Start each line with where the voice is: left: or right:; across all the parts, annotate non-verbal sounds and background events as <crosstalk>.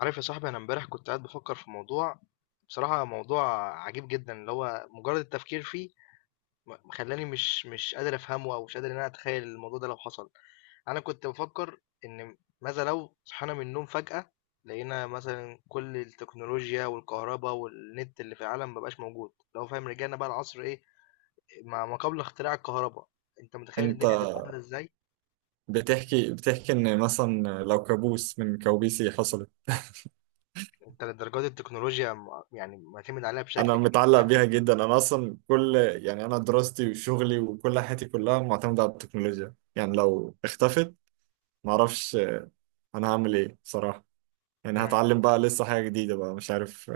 left: عارف يا صاحبي، انا امبارح كنت قاعد بفكر في موضوع. بصراحة موضوع عجيب جدا، اللي هو مجرد التفكير فيه خلاني مش قادر افهمه، او مش قادر ان انا اتخيل الموضوع ده لو حصل. انا كنت بفكر ان ماذا لو صحينا من النوم فجأة لقينا مثلا كل التكنولوجيا والكهرباء والنت اللي في العالم مبقاش موجود، لو فاهم، رجعنا بقى العصر ايه، ما قبل اختراع الكهرباء. انت متخيل
right: انت
left: الدنيا هتبقى عاملة ازاي؟
right: بتحكي ان مثلا لو كابوس من كوابيسي حصلت.
left: انت لدرجات التكنولوجيا يعني معتمد عليها
right: انا
left: بشكل كبير في
right: متعلق بيها جدا، انا اصلا كل يعني انا دراستي وشغلي وكل حياتي كلها معتمدة على التكنولوجيا، يعني لو اختفت معرفش انا هعمل ايه صراحة. يعني
left: حياتنا.
right: هتعلم بقى لسه حاجة جديدة بقى، مش عارف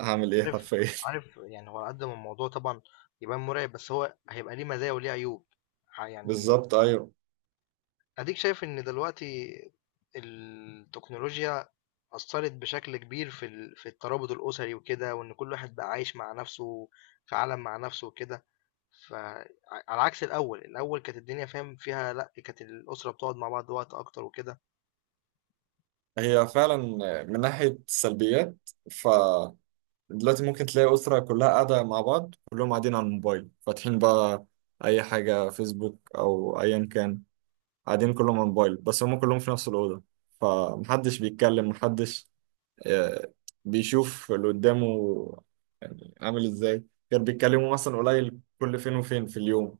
right: هعمل ايه
left: عارف
right: حرفيا.
left: عارف يعني هو على قد ما الموضوع طبعا يبان مرعب، بس هو هيبقى ليه مزايا وليه عيوب.
right: <laughs>
left: يعني
right: بالظبط ايوه.
left: اديك شايف ان دلوقتي التكنولوجيا أثرت بشكل كبير في في الترابط الأسري وكده، وإن كل واحد بقى عايش مع نفسه في عالم مع نفسه وكده. فعلى عكس الأول كانت الدنيا فاهم فيها، لأ كانت الأسرة بتقعد مع بعض وقت أكتر وكده.
right: هي فعلا من ناحية السلبيات، ف دلوقتي ممكن تلاقي أسرة كلها قاعدة مع بعض، كلهم قاعدين على الموبايل فاتحين بقى أي حاجة، فيسبوك أو أيا كان، قاعدين كلهم على الموبايل بس هم كلهم في نفس الأوضة، فمحدش بيتكلم، محدش آه، بيشوف اللي قدامه، يعني عامل إزاي. كانوا بيتكلموا مثلا قليل كل فين وفين في اليوم،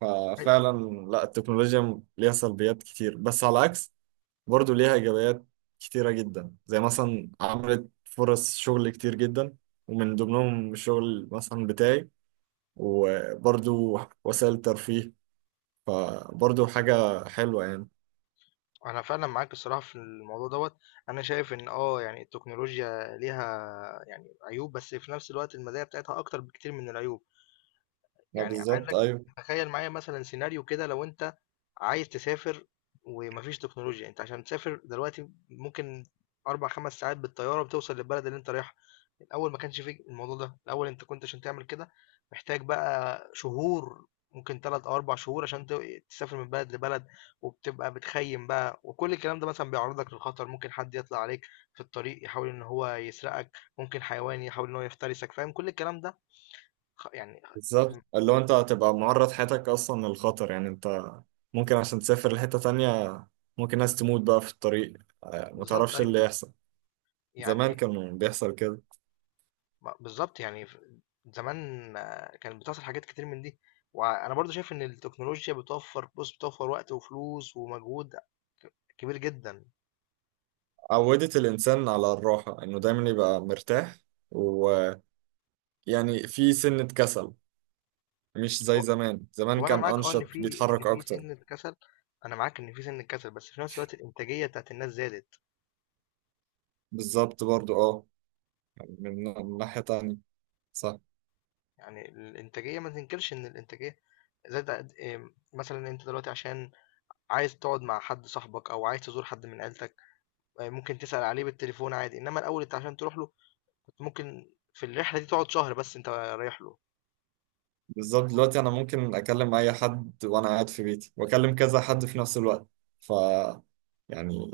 right: ففعلا لا التكنولوجيا ليها سلبيات كتير، بس على عكس برضو ليها إيجابيات كتيرة جدا، زي مثلا عملت فرص شغل كتير جدا ومن ضمنهم الشغل مثلا بتاعي، وبرضو وسائل ترفيه، فبرضو حاجة حلوة يعني.
left: أنا فعلًا معاك الصراحة في الموضوع دوّة. أنا شايف إن يعني التكنولوجيا ليها يعني عيوب، بس في نفس الوقت المزايا بتاعتها أكتر بكتير من العيوب.
right: ما
left: يعني
right: بالظبط
left: عايزك
right: أيوه.
left: تخيل معايا مثلا سيناريو كده، لو انت عايز تسافر ومفيش تكنولوجيا، انت عشان تسافر دلوقتي ممكن اربع خمس ساعات بالطيارة بتوصل للبلد اللي انت رايحها. الاول ما كانش فيه الموضوع ده، الاول انت كنت عشان تعمل كده محتاج بقى شهور، ممكن ثلاث او اربع شهور عشان تسافر من بلد لبلد. وبتبقى بتخيم بقى، وكل الكلام ده مثلا بيعرضك للخطر، ممكن حد يطلع عليك في الطريق يحاول ان هو يسرقك، ممكن حيوان يحاول ان هو يفترسك، فاهم كل الكلام ده. يعني
right: بالظبط، اللي هو أنت هتبقى معرض حياتك أصلا للخطر، يعني أنت ممكن عشان تسافر لحتة تانية ممكن ناس تموت بقى في الطريق. آه،
left: بالضبط
right: متعرفش
left: أيوه.
right: اللي يحصل. زمان
left: يعني
right: كان بيحصل كده.
left: بالضبط يعني، ف زمان كانت بتحصل حاجات كتير من دي، وأنا برضه شايف إن التكنولوجيا بتوفّر وقت وفلوس ومجهود كبير جدًا.
right: عودت الإنسان على الراحة، إنه دايما يبقى مرتاح و... يعني في سنة كسل، مش زي
left: هو
right: زمان، زمان
left: هو أنا
right: كان
left: معاك إن
right: أنشط، بيتحرك
left: في
right: أكتر.
left: سِنّة كسل. أنا معاك إن في سِنّة كسل، بس في نفس الوقت الإنتاجية بتاعة الناس زادت.
right: بالظبط برضو يعني من ناحية تانية، صح.
left: يعني الإنتاجية ما تنكرش إن الإنتاجية زادت قد مثلًا أنت دلوقتي عشان عايز تقعد مع حد صاحبك أو عايز تزور حد من عيلتك، ممكن تسأل عليه بالتليفون عادي، إنّما الأول أنت عشان تروح له ممكن في الرحلة دي تقعد شهر بس أنت رايح له.
right: بالظبط، دلوقتي أنا ممكن أكلم أي حد وأنا قاعد في بيتي وأكلم كذا حد في نفس الوقت، ف يعني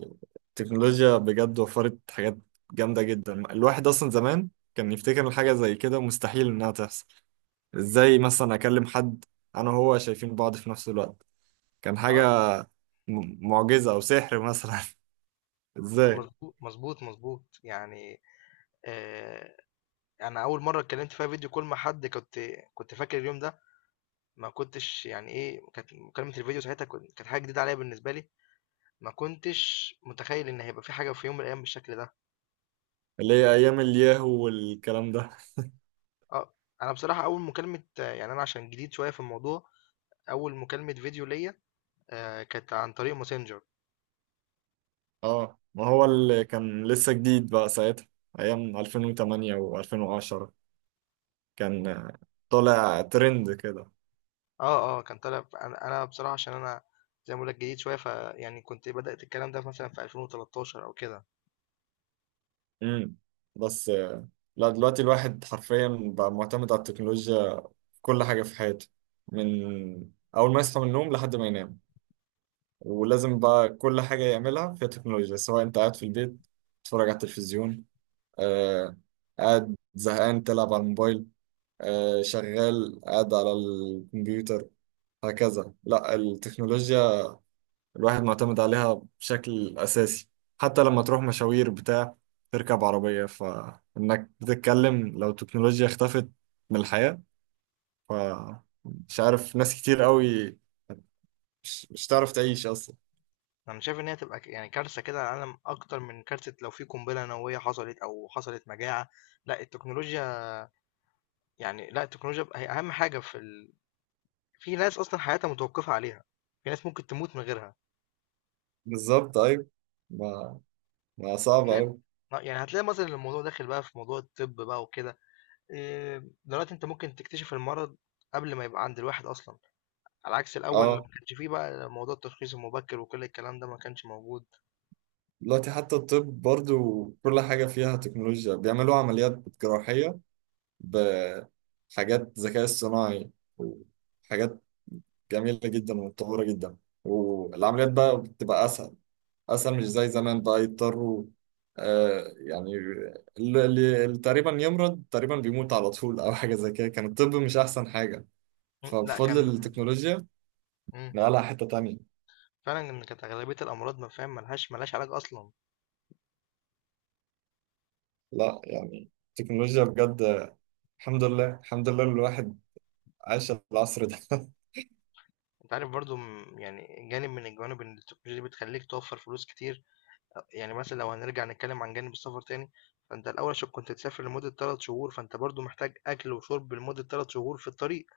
right: التكنولوجيا بجد وفرت حاجات جامدة جدا. الواحد أصلا زمان كان يفتكر إن حاجة زي كده مستحيل إنها تحصل، إزاي مثلا أكلم حد أنا وهو شايفين بعض في نفس الوقت، كان حاجة
left: اه
right: معجزة أو سحر مثلا. <laughs> إزاي.
left: مظبوط مظبوط مظبوط يعني. آه انا اول مره اتكلمت فيها فيديو كول مع حد، كنت فاكر اليوم ده. ما كنتش يعني ايه كانت مكالمه الفيديو ساعتها، كانت حاجه جديده عليا بالنسبه لي. ما كنتش متخيل ان هيبقى في حاجه في يوم من الايام بالشكل ده.
right: اللي هي ايام الياهو والكلام ده.
left: اه انا بصراحه اول مكالمه، يعني انا عشان جديد شويه في الموضوع، اول مكالمه فيديو ليا كانت عن طريق ماسنجر.
right: اه، ما هو اللي كان لسه جديد بقى ساعتها، ايام 2008 و2010، كان طالع ترند كده.
left: آه، آه، كان طالع، ف أنا بصراحة عشان أنا زي ما باقول لك جديد شوية، فيعني كنت بدأت الكلام ده مثلًا في 2013 أو كده.
right: امم بس لا دلوقتي الواحد حرفيا بقى معتمد على التكنولوجيا في كل حاجة في حياته، من اول ما يصحى من النوم لحد ما ينام. ولازم بقى كل حاجة يعملها فيها تكنولوجيا، سواء انت قاعد في البيت تتفرج على التلفزيون، آه قاعد زهقان تلعب على الموبايل، شغال قاعد على الكمبيوتر، هكذا. لا التكنولوجيا الواحد معتمد عليها بشكل أساسي، حتى لما تروح مشاوير بتاع تركب عربية فإنك بتتكلم. لو التكنولوجيا اختفت من الحياة، فمش عارف، ناس كتير قوي مش تعرف تعيش أصلا.
left: أنا شايف إن هي تبقى يعني كارثة كده على العالم، أكتر من كارثة لو في قنبلة نووية حصلت أو حصلت مجاعة. لأ التكنولوجيا، يعني لأ التكنولوجيا بقى هي أهم حاجة في في ناس أصلًا حياتها متوقفة عليها، في ناس ممكن تموت من غيرها.
right: بالظبط أيوة. ما, ما صعب
left: هتلاقي
right: أوي.
left: يعني هتلاقي مثلًا الموضوع داخل بقى في موضوع الطب بقى وكده. دلوقتي أنت ممكن تكتشف المرض قبل ما يبقى عند الواحد أصلًا. على عكس الأول اللي ما
right: اه،
left: كانش فيه بقى موضوع التشخيص المبكر، وكل الكلام ده ما كانش موجود.
right: دلوقتي حتى الطب برضو كل حاجة فيها تكنولوجيا، بيعملوا عمليات جراحية بحاجات ذكاء اصطناعي وحاجات جميلة جدا ومتطورة جدا، والعمليات بقى بتبقى أسهل أسهل، مش زي زمان بقى يضطروا. يعني اللي اللي تقريبا يمرض تقريبا بيموت على طول أو حاجة زي كده، كان الطب مش أحسن حاجة،
left: مم، لأ
right: فبفضل
left: كان.
right: التكنولوجيا
left: إمم،
right: نقلها حتة تانية.
left: فعلًا إن كانت أغلبية الأمراض، ما فاهم، ما لهاش علاج أصلًا.
right: لا يعني التكنولوجيا بجد، الحمد لله الحمد لله الواحد عاش العصر ده.
left: أنت عارف برضه يعني جانب من الجوانب إن التكنولوجيا دي بتخلّيك توفّر فلوس كتير. يعني مثلًا لو هنرجع نتكلم عن جانب السفر تاني، فأنت الأول عشان كنت تسافر لمدة 3 شهور، فأنت برضه محتاج أكل وشرب لمدة 3 شهور في الطريق.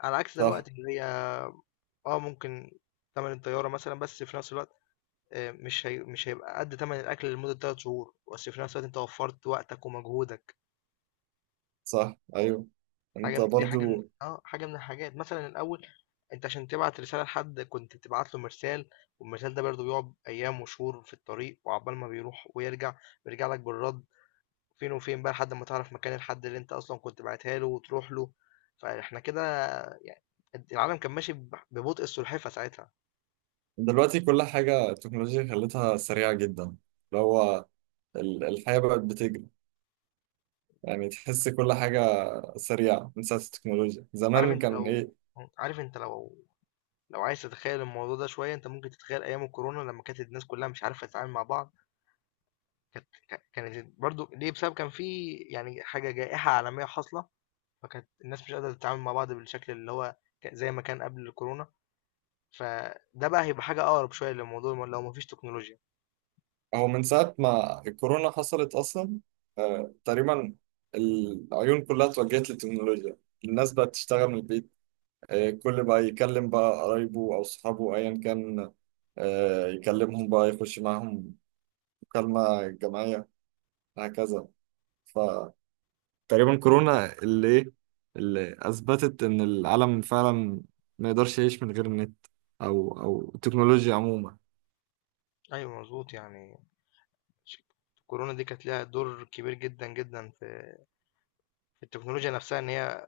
left: على عكس
right: <laughs> صح.
left: دلوقتي اللي هي ممكن تمن الطيارة مثلًا، بس في نفس الوقت مش هيبقى قد تمن الاكل لمده 3 شهور، بس في نفس الوقت انت وفرت وقتك ومجهودك.
right: صح أيوه.
left: حاجه
right: انت
left: من- دي حاجه من...
right: برضو
left: اه حاجه من الحاجات، مثلا الاول انت عشان تبعت رساله لحد كنت بتبعت له مرسال، والمرسال ده برضه بيقعد ايام وشهور في الطريق، وعقبال ما بيروح ويرجع بيرجع لك بالرد، فين وفين بقى لحد ما تعرف مكان الحد اللي انت اصلا كنت بعتها له وتروح له. فاحنا كده يعني العالم كان ماشي ببطء السلحفه ساعتها.
right: دلوقتي كل حاجة التكنولوجيا خلتها سريعة جدا، اللي هو الحياة بقت بتجري، يعني تحس كل حاجة سريعة من ساعة التكنولوجيا.
left: عارف
right: زمان
left: انت
right: كان
left: لو
right: إيه.
left: عارف انت، لو عايز تتخيل الموضوع ده شوية، انت ممكن تتخيل ايام الكورونا لما كانت الناس كلها مش عارفة تتعامل مع بعض. كانت برضو ليه، بسبب كان في يعني حاجة جائحة عالمية حاصلة، فكانت الناس مش قادرة تتعامل مع بعض بالشكل اللي هو، زي ما كان قبل الكورونا. فده بقى هيبقى حاجة اقرب شوية للموضوع لو مفيش تكنولوجيا.
right: هو من ساعة ما الكورونا حصلت أصلا، تقريبا العيون كلها اتوجهت للتكنولوجيا، الناس بقت تشتغل من البيت، كل بقى يكلم بقى قرايبه أو صحابه أيا كان، يكلمهم بقى يخش معاهم مكالمة جماعية، هكذا. تقريبا كورونا اللي ايه اللي اثبتت ان العالم فعلا ما يقدرش يعيش من غير النت او التكنولوجيا عموما.
left: ايوه مظبوط يعني. ش- الكورونا دي كانت لها دور كبير جدا جدا في التكنولوجيا نفسها، ان هي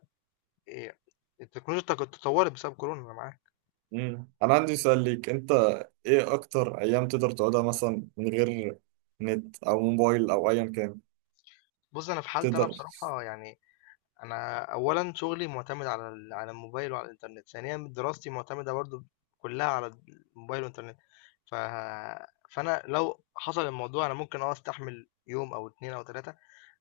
left: إيه، التكنولوجيا تطورت بسبب كورونا، انا معاك.
right: مم. انا عندي سؤال ليك انت، ايه اكتر ايام تقدر تقعدها مثلا من غير نت او موبايل او ايا كان؟
left: بُص، أنا في حالتي أنا
right: تقدر؟
left: بصراحة يعني، أنا أولًا شغلي معتمد على على الموبايل وعلى الإنترنت، ثانيًا دراستي معتمدة برضه كلّها على الموبايل والإنترنت. ف فأنا لو حصل الموضوع أنا ممكن أستحمل يوم أو 2 أو 3،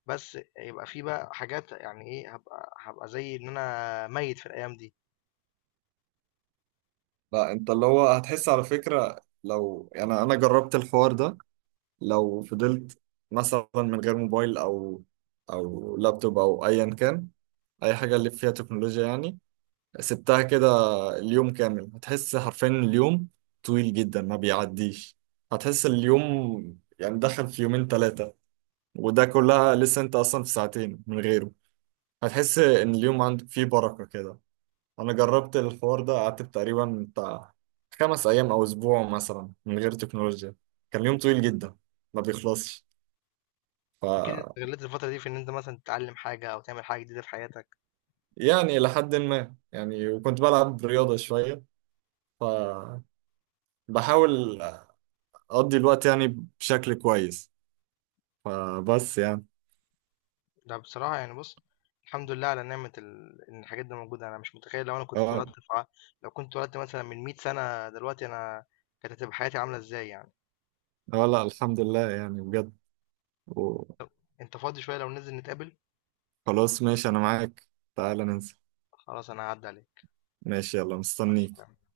left: بس يبقى في بقى حاجات يعني هابقى زي إن أنا ميّت في الأيام دي.
right: لا انت اللي هو هتحس على فكرة، لو يعني انا جربت الحوار ده، لو فضلت مثلا من غير موبايل او لابتوب او ايا كان، اي حاجة اللي فيها تكنولوجيا يعني، سبتها كده اليوم كامل، هتحس حرفيا اليوم طويل جدا ما بيعديش. هتحس اليوم يعني دخل في يومين ثلاثة، وده كلها لسه انت اصلا في ساعتين من غيره، هتحس ان اليوم عندك فيه بركة كده. انا جربت الحوار ده، قعدت تقريبا بتاع 5 ايام او اسبوع مثلا من غير تكنولوجيا، كان يوم طويل جدا ما بيخلصش. ف
left: أكيد استغلّيت الفترة دي في إن أنت مثلًا تتعلّم حاجة أو تعمل حاجة جديدة في حياتك.
right: يعني لحد ما يعني، وكنت بلعب رياضة شوية، ف بحاول اقضي الوقت يعني بشكل كويس، فبس يعني.
left: لأ بصراحة يعني، بُص، الحمد لله على نعمة إن الحاجات دي موجودة، أنا مش متخيّل لو أنا كنت اتولدت
right: اه
left: في ع لو كنت اتولدت مثلًا من 100 سَنة، دلوقتي أنا كانت هتبقى حياتي عاملة إزاي يعني.
right: اه لا الحمد لله يعني بجد، وخلاص.
left: أنت فاضي شوية لو ننزل نتقابل؟
right: ماشي انا معاك، تعال ننسى.
left: خلاص أنا هاعدّي عليك.
right: ماشي، يلا
left: مع
right: مستنيك.
left: السلامة.